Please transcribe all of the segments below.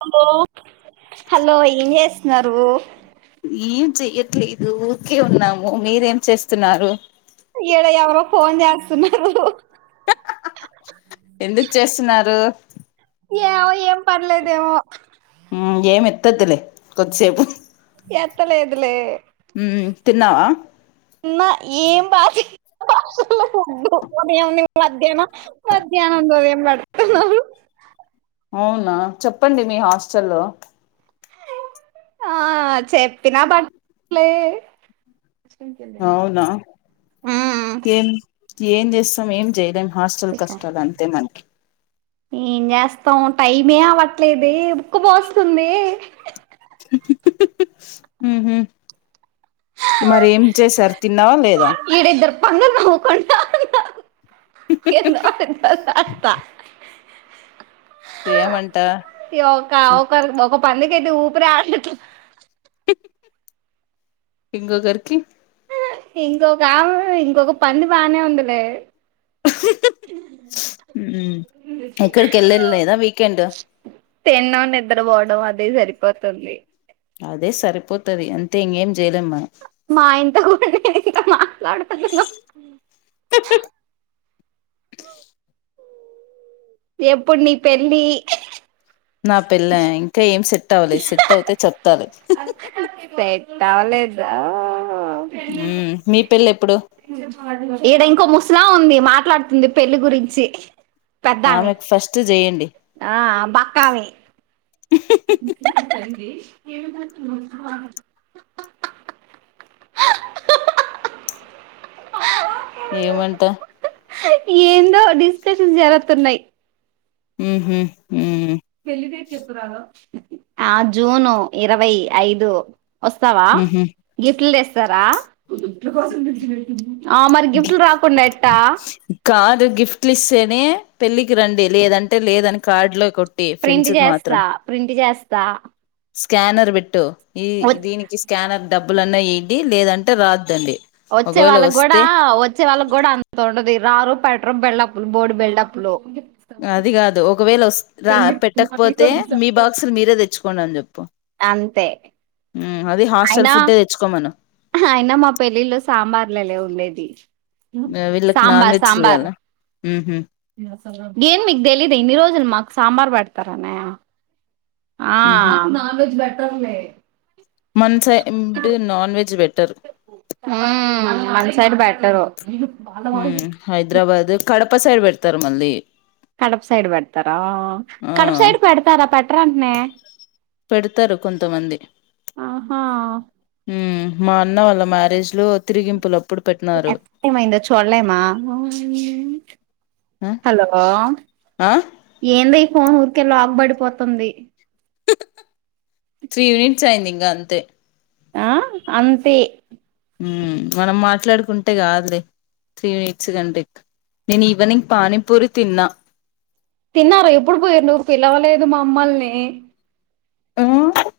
hello hello ఏం చేస్తున్నారు ఏం చెయ్యట్లేదు ఊరికే ఉన్నాము మీరేం చేస్తున్నారు ఇలా ఎవరు ఫోన్ చేస్తున్నారు ఎందుకు చేస్తున్నారు ఏవో ఏం పన్నలేదేమో ఏమి ఎంతదులే కొద్దిసేపు ఎత్తలేదులే హ్మ్ తిన్నావా ఉన్న ఏం భాష భాషల్లో ఫుడ్డు ఉదయం మధ్యాహ్నం మధ్యాహ్నంలో ఉదం నడుతున్నారు అవునా చెప్పండి మీ హాస్టల్ ఆ చెెప్పినా బట్టలే అవునా ఉమ్ ఏం ఏం చేస్తాం ఏం చేయలేం హాస్టల్ కష్టాలు అంతే మనకి ఏం చేస్తాం టైమే అవట్లేదు ఒక్క పోస్తుంది ఉ హ్మ్మ్ మరి ఏం చేసారు తిన్నావా లేదా అందరూ నవ్వుకుంట ఎంద అదో అత ఏమంట ఒక ఒకర్ మొగం పందుకతేఓపిరాడట్లే ఇంకొకరికి ఇంకొక ఇంకొక పంది బానే ఉందిలే హ్మ్ ఎక్కడికి వెళ్ళేది లేదా వీకెండ్ తిండం నిద్రపోవడం అదే సరిపోతుంది అదే సరిపోతది అంతే ఇంకేం చేయలేం మా ఇంత కూడా నేను ఇకా మాట్లాడుతును మనం ఎప్పుడు నీ పెళ్లి నా పెళ్ల ఇంకా ఏం సెట్ ట్ అవలేద్ సెట్ అవుతే చెప్తాలే సెట్ అవలేదా మీ పెళ్ళెప ఏడ ఇంకో ముస్ లా ఉంది మాట్లాడుతుంది పెళ్లి గురించి పెద్దామె ఆమెకు ఫస్ట్ చేయండి బక్కవే ఏమంట ఏందో డిస్కషన్ జరుగతన్నాయి ఉహు పెళ్ళిదే చెతురాలో ఆ జూను ఇరవై ఐదు వస్తావా ఊహూ గిఫ్ట్లుస్ తర కాదు గిఫ్ట్ ఇస్తేనే పెళ్ళికి రండి లేదంటే లేదని కార్డులో కొ ప్రింట్ చేస్తా ప్రింట్ చేస్ దా స్కనర్ పేట్టు ఈ దీనికి స్కానర్ డబ్బులున్నా వడి లేదంటే రాద్దండి వచ్చే ఒకవేళ వాళ్ళకి కూడా వస్తే వచ్చే వాళ్ళకి కూడా అంత ఉండదు రారూ పట బల్ళప్లు బోర్డు బల్డప్లు అది కాదు ఒకవేళ ఓస్ రా పెట్టకపోతే మీ బాక్స్లు మీరే తెచ్చుకో కొన్ అని చెప్పు అంతే హ్మ్ అది హాస్టల్ అయినా ఫుడ్డే తెచ్చుకోమను అయినా మా పెళ్ళిళ్ళ సాంబార్లులే ఉండేది సాంబార్ సాంబార్ ఉహ ఏన్ మీకు తెలీదు ఇన్ని రోజులు మాకు సాంబార్ పెడతారనీ ఆ న్నా మనస్సైద్ నాన్ వెజ్ బెటర్ మన సైడ్ పెట్టరు ఉ హైదరాబాద్ కడప ప్ప సైడ్ పెడతారు మళ్ళీ కడప సైడ్ పెడతారా ఆ కడప సైడ్ పెడతారా పెట్ట్రాంటనే పెడతారు కొంతమంది ఆహా ఉమ్ మా అన్న వాళ్ళ మ్యారేజ్ లో తిరిగింపుల ఆ హలో ఆ ఏంది ఫోన్ ఊరికే లాక్ బడిపోతుంది త్రీ యూనిట్స్ అయింది ఇంగ అంతే ఆ అంతే హు మనం మాట్లాడుకుంటే కాదు రే త్రీ మినిట్స్ కంటే నేను ఈవెనింగ్ పానీపూరి తిన్నా తిన్నార ఎప్పుడు పొఇండ్రు పిలవలేదు మమ్మల్ని ని ఆ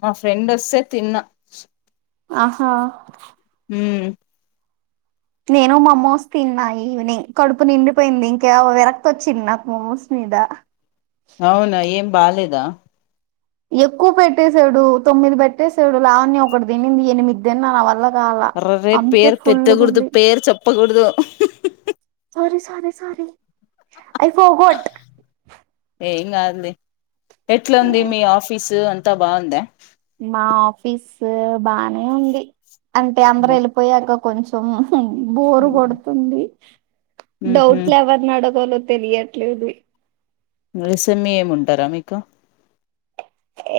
మా ఫ్రెండ్ వస్తే తిన్నా ఆహా హుమ్ నేను మమోస్ తిన్నాయి ఈనింగ్ కడుపు నిండిపోయింది ఇంకా విరక్త వచ్చింది నాకు మమోస్ మీద అవునా ఏం బాలేేదా ఎక్కువ పెట్టేసాడు తొమ్మిది పెట్టేసాడు లావన్య ఒకటి తినింది ఎనిమిది తిన్నా న వల్ల కాల అర రే అందుకే పేరు పెట్టకూడదు ఫుల్లుగుంది పేరు చెప్ ప్పకూడదు sorry sorry sorry I forgot ఎం కాదు లే ఎట్లుది మీ ఆఫీసు అం త బాగుంద ఫీస్ బానే ఉంది అంటే అందరు ఎళ్ళిపోయాక కొంచం బోరు కొడుతుంది ఉహు డౌట్లు ఎవరిని అడగలో తెలియట్లేదు ఎసేమ్మి ఏముంటారా మీకు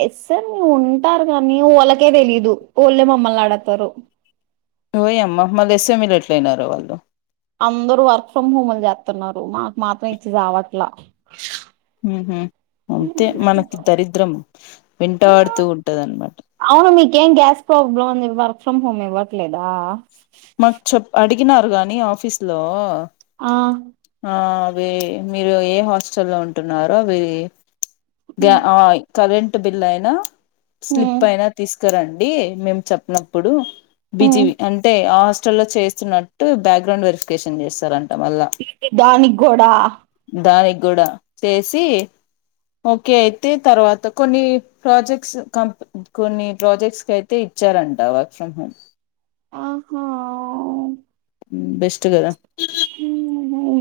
ఎస్ఎమ్ ఉంటారు కానీ వాళ్ళకే తెలీదు వాళ్ళే మమ్మల్ని ఆడుగుతారు ఓయమ్మ మళ్ళ ఎస్ఎంఈలు ఎట్లు అయినారో వాళ్ళు అందరు వర్క్ ఫ్రమ్ హోమ్లు చేస్తున్నారు మాకు మాత్రం ఇచ్చి చవట్లా మ్ హు అంతే మనకి దరిద్రం వెంటాడుతూ ఉంటదన్నమాట ఇంకేం గ్యాస్ ప్రాబ్లమ్ ఉంది వర్క్ ఫ్రమ్ హోమ్ ఇవ్వట్లేదా మాకు చెప్ అడిగినారు గాని ఆఫీస్ లో ఆ ఆ అవి మీరు ఏ హాస్టల్ల్లో ఉంటున్నారో అవి గ ఆ కరెంట్ బిలైనా స్లిప్ అయినా తీస్ కారండి మేము చెప్పినప్పుడు బిజివీ అంటే హాస్టల్లో చేస్తున్నట్టు బ్యాక్గ్రౌండ్ వెరిఫికేషన్ చేస్తారం దానిగ్గుడా గ్గుడా చేసి ఓకే అయితే తర్వాత కొన్ని ప్రాజెక్ట్స్ క కొన్ని ప్రాజెక్ట్స్ కైతే ఇచ్చారంట వర్క్ ఫ్రమ్ హోమ్ ఆహో బెస్ట్ గ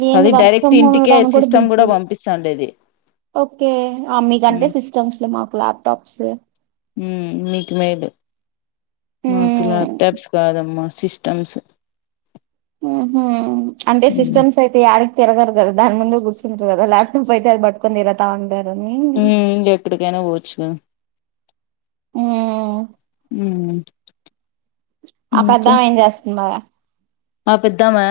ఏ వర్క్ ఫమ్ ఇంటికే ఇవ్వడానికి కూడా సిస్టమ్ బిజీ పంపిస్తాండేది ఓకే మీకంటే ఉమ్ సిస్టమ్స్ లో మాకు ల్యాప్టాప్స్ హ్మ్మ్ మీకు మీేదు మాకు ల్యాప్టాప్స్ కాదమ్మా సిస్టమ్స్ హ్మ్మ్ అంటే మ్మ్ సిస్టమ్స్ అయితే డి తిరగరు కదా ముందు కూర్చుంటారు కదాట్ ప్ అయితే అది బట్కొ ఇరతా అంంది ఎక్కడికైనా పోవచ్చుగా ఆ హ్మ్మ్ ఆ పెద్దావ ఏం చేస్తుంది బాగాా ఆ పెద్దామా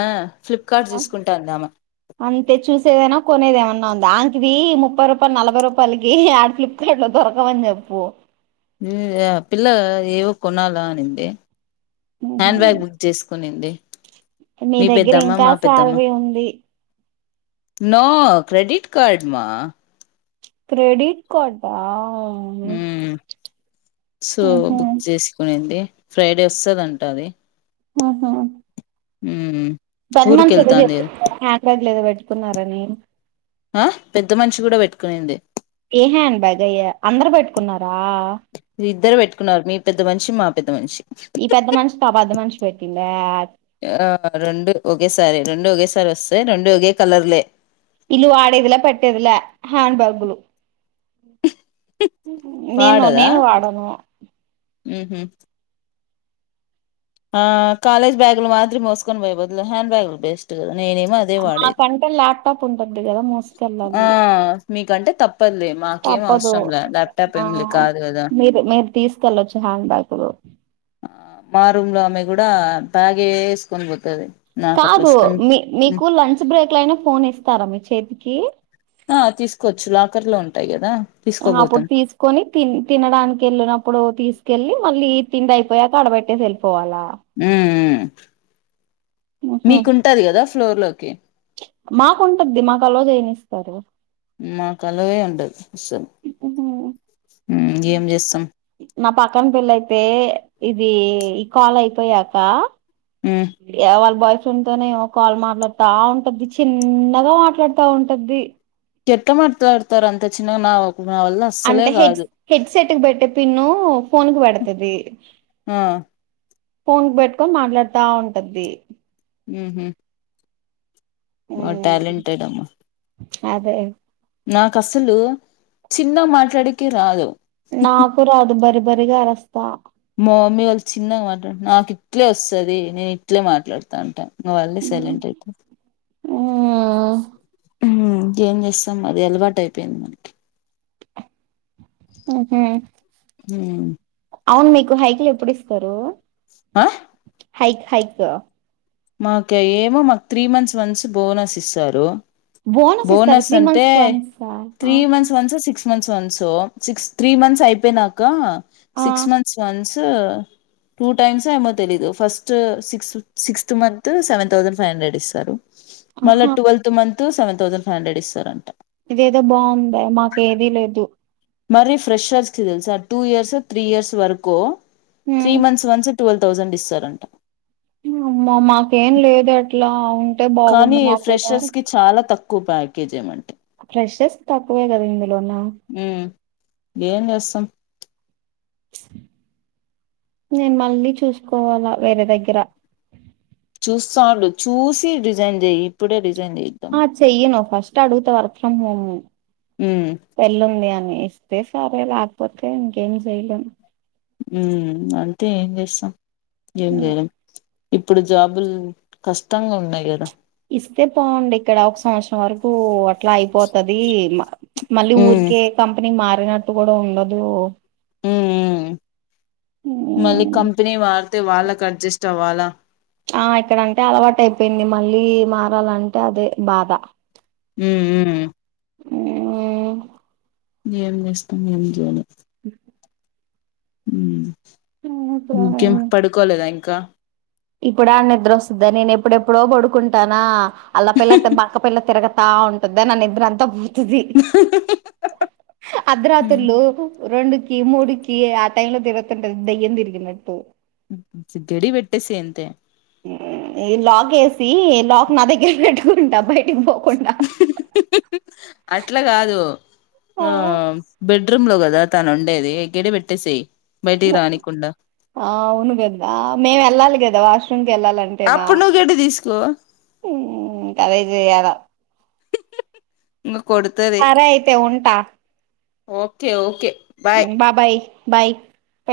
అంతే చూసేదేనా కొనేదేమన్నా ఉ దానికిది ముప్పై రూపాయలు నలభై రూపాయలకి ఆడ ఫ్లిప్కార్ట్ లో దొరకమని చెప్పు పిల్ల ఏవో కొనాలా అనింది హ్యాండ్ బ్యాగ్ బుక్ చేసుకునిండి మీ దగ్గర ఇంకా పెద్దమ్మ సాలరీ ఉంది నో క్రెడిట్ కార్డు మా క్రెడిట్ కార్డ్ హ్మ్మ్ సో బుక్ చేసుకునిడి ఫ్రైడే వస్తుదంట అది ఆహా హ్మ్మ్ పనీ మనిషి ఎద చెప్ప ఆట్లాట్లేదు బట్టి చెప్తున్నారని ఆ పెద్ద మనిషి కూడా పెట్టుకునింది ఏ హ్యాండ్ బ్యాగ్ అయ్యా అందరు పెట్టుకున్నారు మీరు ఇద్దరు పెట్టుకున్నారు మీ పెద్ద మషి మా పెద్ద మనిషి ఈ పెద్ద మనిషికి ఆ పెద్ద మనిషి పెట్టిందా ఆ రెండు ఒకేసారి రెండు ఒకేసారి స వస్ రెడు వగే కలర్లే ఇలు వాడేదుల పట్టేదులే హ్యాండ్ బేగలు నేను నేను వాడను ఉ ఉ ఆ కాలేజ్ బ్యాగులు మాత్ర మోస్కొ పోయ బద్దులు హ్యాండ్ బ్యాగులు బేస్ట్ మా కంటల్ లాప్ టాప్ ఉంటది ఆ మీకంటే చెప్పంది మాకే తప్పదు అవసరం ల్యాప్టాప్ ఆ ఏమి లే కాదు కదా మీరు మీరు తీసుకెళ్ళొచ్చు హ్యాండ్ బ్యాగులు మా రూమ్ లో ఆమె కూడా బగే వేస్కొ బతుది కాదు మీ మీకు లంచ్ బ్రేక్ లోయినా ఫోన్ ఇస్తారా మీ చేతికి ఆ తీసుకోవచ్చు లాకర్ లో ఉంటాయి కదా అప్పుడు తీసుకోపోతాం తీసుకొని త తినడానికి వెళ్ళినప్పుడు తీసుకెళ్ళి మళ్ళ తిండి అయిపోయా కాడబట్టే సెలు పోవాల ఉ మీకుంటది కదా ఫ్లోర్ లో ఓకే మాకుంటది మాకు అలో చేయనిస్తారు ఉ కలవే ఉడు ఏం చేస్తాం నా పక్కన పెళ్ళ అయితే ఇది ఈ కాల్ అయిపోయాక హ్మ్ అవల్ బయస్ తనే ఏమో కాలు మాట్లాడుతా ఉంటది చిన్నగా మాట్లాడుతా ఉంటది చెట్లా మాట్లాడుతు అంటే హెడ్ కాదు హెడ్ సెట్ క పెట్టే పిన్న ఫోన్ క పెడతుది ఆ ఫోన్ క పెట్టుకొని మాట్లాడుతా ఉంటది ఆ బ ఉమ్ టెాలంంటెడ్ మా అదే నాకు అసలు చిన్న మాట్లాడికి రాదు నాకు రా అదు బరి బరిగా రస్తా మా మమ్మీ వాళ్ళు చిన్నగా మాట్లాడుత నాకు ఇట్లే వస్తుంది నేను ఇట్లే మాట్లాడుతా ఉంటాను వాళ్ళే సైలెంట్ అయితే ఆ ఏం చేస్తాం అది అలవాటు అయిపోయింది మనకి ఉహు ఊమ్ అవును మీకు హైకిలు ఎప్పుడు ఇస్తారు అ హైక్ హైక్ మాకా ఏమో మాకు త్రీ మంత్స్ వన్స్ బోనస్ ఇస్తారు బోనస్ ఇస్తారా త్రీ మంత్స్ వన్సా త్రీ మంత్స్ వన్సో six months once six three months అయిపోయినాకా ఆ సిక్స్ మంత్స్ వన్స్ టా టైమ్స్ ఏమో తెలీదు first six sixth month seven thousand five hundred ఇస్తారు మళ్ళ ఆహా twelfth month seven thousand five hundred ఇస్తారంట ఇదేదో బాగుందే మాకు ఏదీ లేదు మరీ ఫ్రెషర్స్ కి తెలుసా టూ ఇయర్స్ త్రీ ఇయర్స్ వరకూ త్రీ మ్మ్ మంత్స్ వన్స్ ట్వెల్వ్ థౌజండ్ ఇస్తారంట అమ్మా మాకేం లేదే అట్లా అవు కానీ ఫ్రెషర్స్ కి చాలా త కు ప్యాకేజ్ ఏమన్ ఫ్రెషర్స్ తక్కువే ఇంగ లోనా ఉమ్ ఏం చేస్తాం నేను మళ్ళీ చూసుకోవాలా వేరే దగ్గర ఉస్సా ఉండు చూసి రిజైన్ జెయ్యి ఇప్పుడే రిజ్ ఆ చెయ్యి నువ్ ఫస్ట్ ట అడుగుత వర్క్ ఫ్రమ్ హోము ఉమ్ పెళ్ళుంది అని ఇస్తే సరే లాకపోతే ఇంకేం చేయలేం ఊ అంతే ఏం చేస్తాం ఏం మ్మ్ జేయలేం ఇప్పుడు జాబులు కష్టంగా ఉన్నాయి గదా ఇస్తే బావుండు ఇక్కడ ఒక సంవత్సరం వరకూ అట్లా అయిపోతదీ మా మళ్ళీ ఉమ్ ఊర్కే కంపెనీ మా పోయినట్టు గూడా ఉండదు మళ్ళి మ్, కంపినీ వార్ తే వాళ్ళక్ అడ్జెస్ట్ అవ్వాలా ఆ ఇక్కడంటే అలవాటు అయిపోయింది మళ్ళీ మారాలంటే అదే బాధ ఊఊ ఆ ఏం చేస్తాం ఏం చేయాలి ఉ ఉ ఇంకేం పడుకోలేదా ఇంకా ఇప్పుడ ఆ నిద్ర వస్తుందా నేను ఎప్పుడెప్పుడో పడుకుంటానా అలా పల్ల బా పల్ల త తెరగ ఆ ఉంటుది నన్న ఇద్ద్ర అంతా ఉమ్ అర్ధరాత్రులు రెండుకి మూడుకి ఆ టైంలో తిరుగుతుంటది దయ్యం తిరిగినట్టు గడి పెట్టేసేయ్ అంతే ఈ లాక్ వేసి ఈ లాక్ నా దగ్గర పెట్టుకుంటా బయ టికీ పోకుండా అట్ల కాదు ఆ బెడ్ బ్రూమ్ లో కదా తను ఉండేది గడి పెట్టేసేయ్ బయటికి రానికుండా ఆ అవును కదా మేము వెళ్ళాలి కదా వాష్రూమ్ కెళ్ళాలంటేనా అప్పుడు నువ్వు గడ్డి తీసుకో అరే చేయాల ఉ సరే అయితే ఉంటా ఓకే ఓకే బాయ్ బాబాయ్ బైయ్